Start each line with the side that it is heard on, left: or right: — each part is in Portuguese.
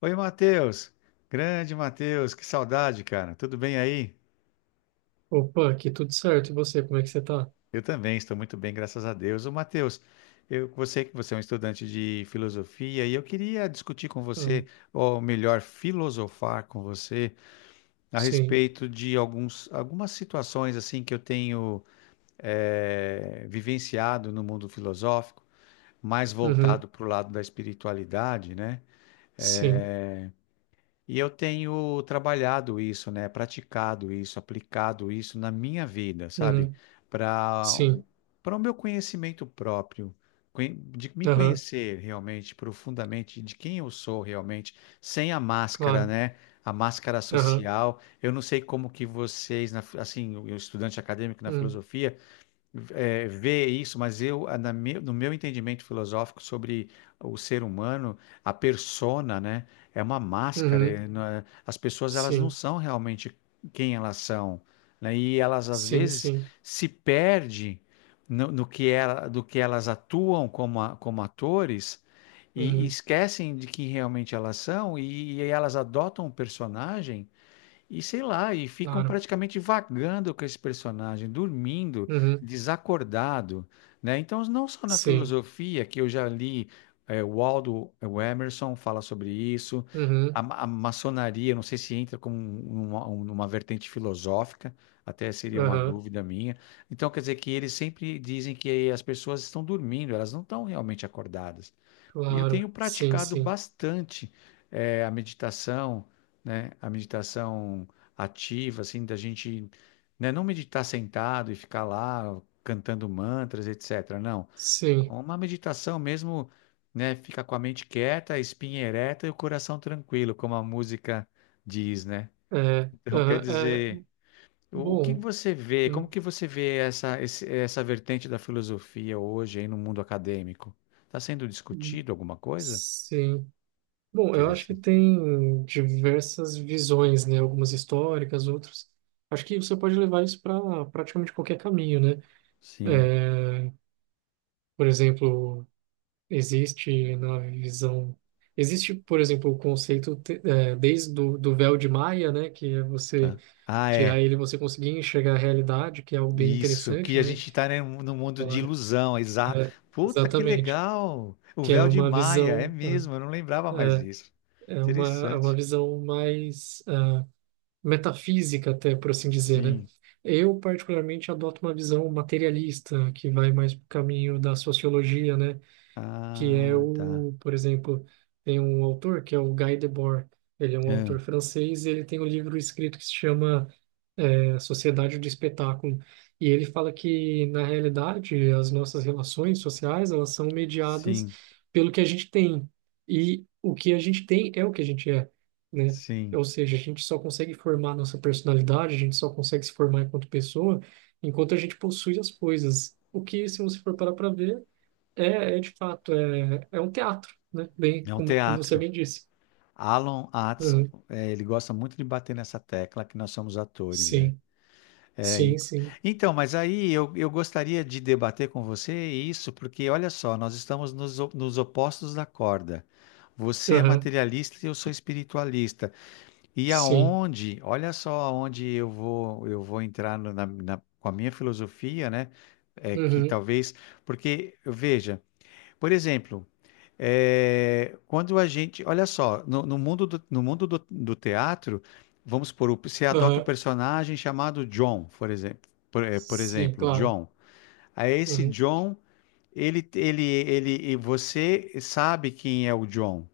left: Oi, Matheus. Grande Matheus, que saudade, cara. Tudo bem aí?
right: Opa, aqui tudo certo. E você, como é que você tá?
left: Eu também estou muito bem, graças a Deus. Ô, Matheus, eu sei que você é um estudante de filosofia e eu queria discutir com você,
right: Hum,
left: ou melhor, filosofar com você a
right: sim.
left: respeito de algumas situações assim que eu tenho vivenciado no mundo filosófico, mais
right: Uhum.
left: voltado para o lado da espiritualidade, né?
right: Sim.
left: E eu tenho trabalhado isso, né? Praticado isso, aplicado isso na minha vida, sabe?
right: Uhum.
left: Para
right: Sim.
left: para o meu conhecimento próprio, de me
right: Aham,
left: conhecer realmente profundamente, de quem eu sou realmente, sem a máscara,
right: claro.
left: né? A máscara
right: Aham.
left: social. Eu não sei como que assim, o estudante acadêmico na
right: Uhum.
left: filosofia, ver isso, mas eu, a- na me- no meu entendimento filosófico sobre o ser humano, a persona, né, é uma máscara.
right: Uhum.
left: É, não é- As pessoas elas não
right: Sim.
left: são realmente quem elas são, né, e elas às
right: Sim,
left: vezes
right: sim.
left: se perdem no, no que ela, do que elas atuam como, como atores e
right: Uhum.
left: esquecem de quem realmente elas são e elas adotam um personagem. E sei lá, e ficam
right: Claro.
left: praticamente vagando com esse personagem, dormindo,
right: Uhum.
left: desacordado, né? Então, não só na
right: Sim.
left: filosofia, que eu já li, o Aldo, o Emerson fala sobre isso,
right: Uhum.
left: a maçonaria, não sei se entra como uma vertente filosófica, até seria uma
right: Aham.
left: dúvida minha. Então, quer dizer que eles sempre dizem que as pessoas estão dormindo, elas não estão realmente acordadas. E eu
right: Claro.
left: tenho
right: Sim,
left: praticado
right: sim.
left: bastante a meditação, né? A meditação ativa, assim, da gente, né? Não meditar sentado e ficar lá cantando mantras, etc. Não,
right: Sim.
left: uma meditação mesmo, né? Ficar com a mente quieta, a espinha ereta e o coração tranquilo, como a música diz, né?
right: É.
left: Então, quer
right: Aham. É.
left: dizer, o que
right: Bom.
left: você vê? Como
right: Hum,
left: que você vê essa vertente da filosofia hoje aí no mundo acadêmico? Está sendo
right: hum,
left: discutido alguma coisa?
right: Sim. Bom, eu acho que
left: Interessante.
right: tem diversas visões, né? Algumas históricas, outras. Acho que você pode levar isso para praticamente qualquer caminho, né?
left: Sim,
right: É, por exemplo, existe na visão. Existe, por exemplo, o conceito desde do véu de Maia, né? Que é você
left: tá. Ah,
right: tirar
left: é.
right: ele, e você conseguir enxergar a realidade, que é algo bem
left: Isso,
right: interessante,
left: que a
right: né?
left: gente tá, né, no mundo de
right: Ela-
left: ilusão, exato.
right: É,
left: Puta, que
right: exatamente.
left: legal! O
right: Que é
left: véu de
right: uma
left: Maia, é
right: visão, né,
left: mesmo, eu não lembrava mais disso.
right: é uma, é uma
left: Interessante.
right: visão mais metafísica até, por assim dizer, né?
left: Sim.
right: Eu, particularmente, adoto uma visão materialista, que vai mais para o caminho da sociologia, né? Que é
left: Ah, tá.
right: o, por exemplo, tem um autor que é o Guy Debord. Ele é um
left: É,
right: autor francês e ele tem um livro escrito que se chama a sociedade de espetáculo. E ele fala que, na realidade, as nossas relações sociais, elas são mediadas
left: sim,
right: pelo que a gente tem. E o que a gente tem é o que a gente é, né?
left: sim.
right: Ou seja, a gente só consegue formar nossa personalidade, a gente só consegue se formar enquanto pessoa, enquanto a gente possui as coisas. O que, se você for parar para ver, é de fato, é um teatro, né? Bem,
left: É um
right: como você
left: teatro.
right: bem disse.
left: Alan Atson,
right: Uhum.
left: é, ele gosta muito de bater nessa tecla que nós somos atores, né?
right: Sim,
left: É,
right: sim,
left: in-
right: sim.
left: então, mas aí eu gostaria de debater com você isso, porque olha só, nós estamos nos opostos da corda. Você é
right: Aham,
left: materialista e eu sou espiritualista. E
right: sim.
left: aonde, olha só aonde eu vou entrar com a minha filosofia, né? É que
right: Uhum.
left: talvez, porque veja, por exemplo. Quando a gente, olha só, no mundo do, do teatro, você adota um
right: Aham.
left: personagem chamado John, por exemplo, por
right: Sim,
left: exemplo,
right: claro.
left: John. Aí esse
right: Uhum,
left: John, ele, e você sabe quem é o John.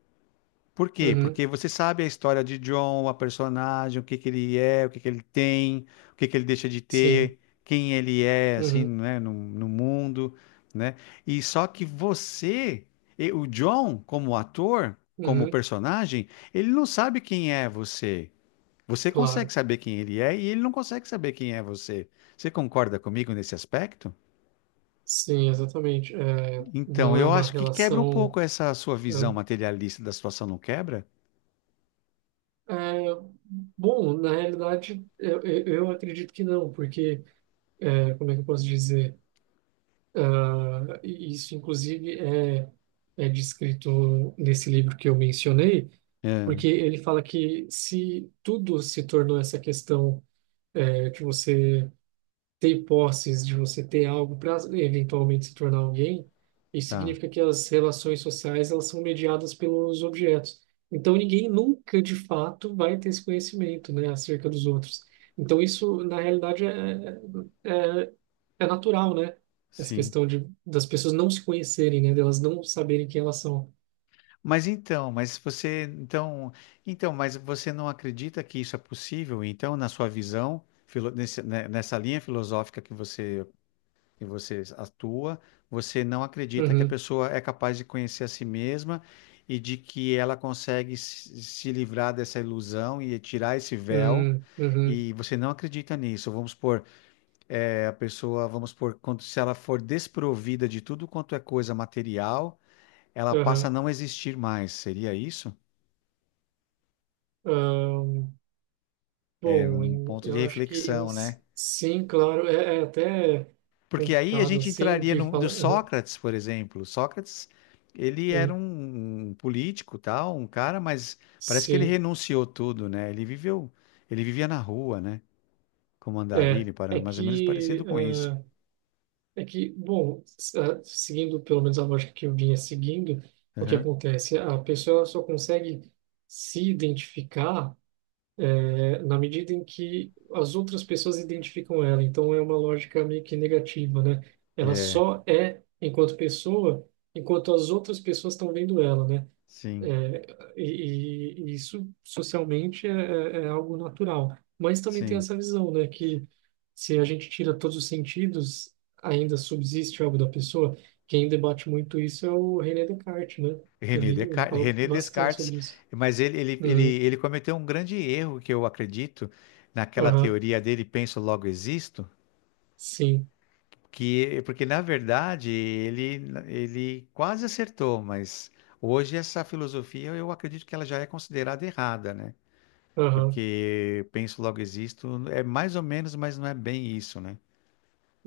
left: Por quê?
right: uhum,
left: Porque você sabe a história de John, a personagem, o que que ele é, o que que ele tem, o que que ele deixa de
right: sim,
left: ter, quem ele é, assim,
right: uhum,
left: né, no mundo, né? E só que você, e o John, como ator, como
right: uhum,
left: personagem, ele não sabe quem é você. Você consegue
right: claro.
left: saber quem ele é e ele não consegue saber quem é você. Você concorda comigo nesse aspecto?
right: Sim, exatamente. É,
left: Então,
right: não é
left: eu
right: uma
left: acho que quebra um pouco
right: relação.
left: essa sua
right: É,
left: visão materialista da situação, não quebra?
right: é, bom, na realidade, eu acredito que não, porque, como é que eu posso dizer? Ah, isso, inclusive, é descrito nesse livro que eu mencionei,
left: É,
right: porque ele fala que se tudo se tornou essa questão, é, que você. Ter posses, de você ter algo para eventualmente se tornar alguém, isso
left: tá,
right: significa que as relações sociais elas são mediadas pelos objetos. Então ninguém nunca de fato vai ter esse conhecimento, né, acerca dos outros. Então isso na realidade é, é é natural, né? Essa
left: sim.
right: questão de das pessoas não se conhecerem, né, delas não saberem quem elas são.
left: Mas então, mas você, então, mas você não acredita que isso é possível? Então, na sua visão, né, nessa linha filosófica que você atua, você não acredita que a
right: Uhum,
left: pessoa é capaz de conhecer a si mesma e de que ela consegue se livrar dessa ilusão e tirar esse véu?
right: uhum, uhum,
left: E você não acredita nisso? Vamos supor, a pessoa, vamos supor, quando, se ela for desprovida de tudo quanto é coisa material, ela passa a
right: aham,
left: não existir mais. Seria isso?
right: ahn. Bom,
left: Ponto de
right: eu acho que
left: reflexão, né?
right: sim, claro, é até
left: Porque aí a
right: complicado
left: gente
right: assim
left: entraria
right: de
left: no
right: falar. Aham,
left: Sócrates, por exemplo. Sócrates, ele era
right: hum,
left: um político, tal, um cara, mas parece que ele
right: sim,
left: renunciou tudo, né? Ele viveu, ele vivia na rua, né? Como
right: é,
left: andarilho,
right: é
left: mais ou menos parecido
right: que
left: com isso.
right: ah, é que bom, s- ah, seguindo pelo menos a lógica que eu vinha seguindo, o que
left: Aham.
right: acontece? A pessoa só consegue se identificar na medida em que as outras pessoas identificam ela. Então é uma lógica meio que negativa, né? Ela
left: É,
right: só é enquanto pessoa, enquanto as outras pessoas estão vendo ela, né?
left: sim,
right: É, e isso socialmente é algo natural. Mas também tem
left: sim.
right: essa visão, né, que se a gente tira todos os sentidos, ainda subsiste algo da pessoa. Quem debate muito isso é o René Descartes, né? Que
left: René
right: ele
left: Descartes,
right: fala
left: René
right: bastante
left: Descartes,
right: sobre isso.
left: mas
right: Uhum,
left: ele cometeu um grande erro que eu acredito naquela
right: aham,
left: teoria dele, penso, logo existo.
right: sim,
left: Que, porque na verdade ele, quase acertou, mas hoje essa filosofia eu acredito que ela já é considerada errada, né?
right: aham,
left: Porque penso logo existo, é mais ou menos, mas não é bem isso, né?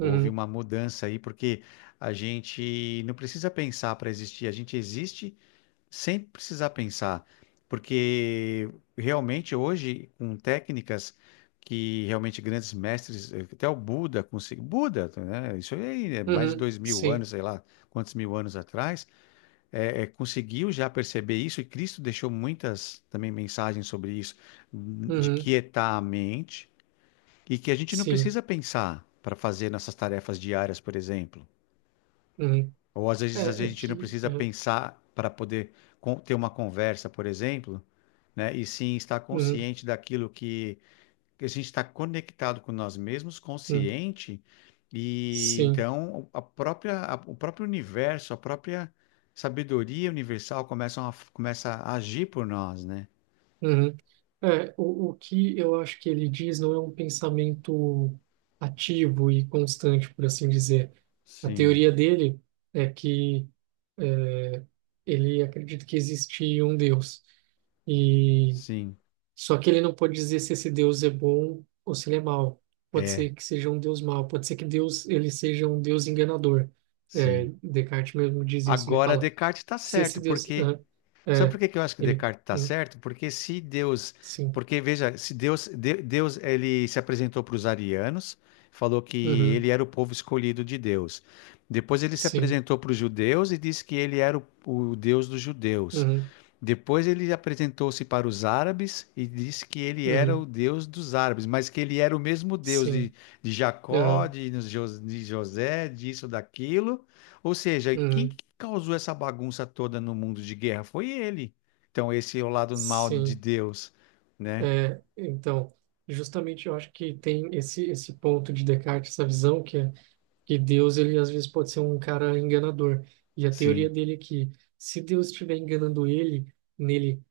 left: Houve uma mudança aí, porque a gente não precisa pensar para existir, a gente existe sem precisar pensar, porque realmente hoje, com técnicas que realmente grandes mestres, até o Buda conseguiu, Buda, né, isso aí é mais de
right: uhum,
left: dois mil
right: sim,
left: anos, sei lá, quantos mil anos atrás, conseguiu já perceber isso, e Cristo deixou muitas também mensagens sobre isso, de
right: uhum,
left: quietar a mente, e que a gente não
right: sim,
left: precisa pensar para fazer nossas tarefas diárias, por exemplo.
right: uhum.
left: Ou às
right: É, é
left: vezes a gente não
right: que, é,
left: precisa pensar para poder ter uma conversa, por exemplo, né? E sim estar
right: uhum,
left: consciente daquilo que a gente está conectado com nós mesmos,
right: uhum,
left: consciente, e
right: sim.
left: então a própria, o próprio universo, a própria sabedoria universal começa a agir por nós, né?
right: Uhum. É, o que eu acho que ele diz não é um pensamento ativo e constante, por assim dizer. A
left: Sim,
right: teoria dele é que ele acredita que existe um Deus, e
left: sim,
right: só que ele não pode dizer se esse Deus é bom ou se ele é mau. Pode
left: é,
right: ser que seja um Deus mau, pode ser que Deus ele seja um Deus enganador. É,
left: sim.
right: Descartes mesmo diz isso. Ele
left: Agora
right: fala
left: Descartes está
right: se esse
left: certo.
right: Deus,
left: Porque
right: ah,
left: Sabe por
right: é,
left: que que eu acho que
right: ele,
left: Descartes está
right: hum,
left: certo? Porque se Deus,
right: sim,
left: porque veja, se Deus, Deus ele se apresentou para os arianos, falou que
right: uhum,
left: ele era o povo escolhido de Deus. Depois ele se
right: sim.
left: apresentou para os judeus e disse que ele era o Deus dos judeus.
right: Uhum.
left: Depois ele apresentou-se para os árabes e disse que ele era
right: Uhum,
left: o Deus dos árabes, mas que ele era o mesmo Deus
right: sim,
left: de Jacó,
right: aham,
left: de José, disso, daquilo. Ou seja, quem que
right: uhum,
left: causou essa bagunça toda no mundo de guerra foi ele. Então, esse é o lado mal de
right: sim.
left: Deus, né?
right: É, então, justamente eu acho que tem esse ponto de Descartes, essa visão que é que Deus, ele às vezes pode ser um cara enganador. E a teoria
left: Sim.
right: dele é que se Deus estiver enganando ele, nele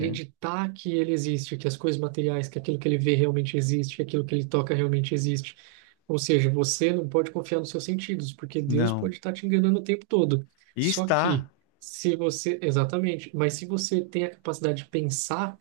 left: É.
right: que ele existe, que as coisas materiais, que aquilo que ele vê realmente existe, que aquilo que ele toca realmente existe. Ou seja, você não pode confiar nos seus sentidos, porque Deus
left: Não.
right: pode estar te enganando o tempo todo.
left: E
right: Só
left: está.
right: que se você, exatamente, mas se você tem a capacidade de pensar,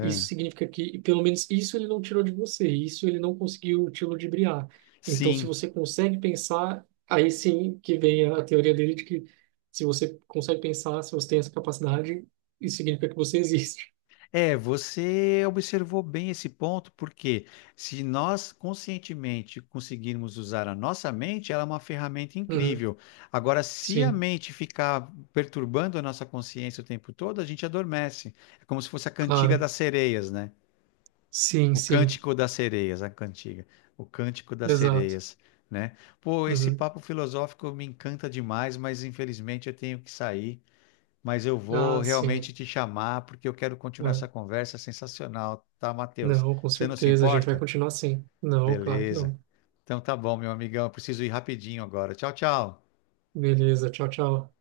right: isso significa que pelo menos isso ele não tirou de você, isso ele não conseguiu te ludibriar. Então, se
left: Sim.
right: você consegue pensar, aí sim que vem a teoria dele de que se você consegue pensar, se você tem essa capacidade, isso significa que você existe.
left: É, você observou bem esse ponto, porque se nós conscientemente conseguirmos usar a nossa mente, ela é uma ferramenta
right: Uhum.
left: incrível. Agora, se a
right: Sim,
left: mente ficar perturbando a nossa consciência o tempo todo, a gente adormece. É como se fosse a cantiga
right: claro.
left: das sereias, né?
right: Sim,
left: O
right: sim,
left: cântico das sereias, a cantiga. O cântico das
right: exato.
left: sereias, né? Pô, esse
right: Uhum.
left: papo filosófico me encanta demais, mas infelizmente eu tenho que sair, mas eu vou
right: Ah, sim.
left: realmente te chamar porque eu quero continuar essa
right: É.
left: conversa sensacional, tá, Matheus?
right: Não, com
left: Você não se
right: certeza, a gente vai
left: importa?
right: continuar assim. Não, claro que
left: Beleza.
right: não.
left: Então tá bom, meu amigão, eu preciso ir rapidinho agora. Tchau, tchau.
right: Beleza, tchau, tchau.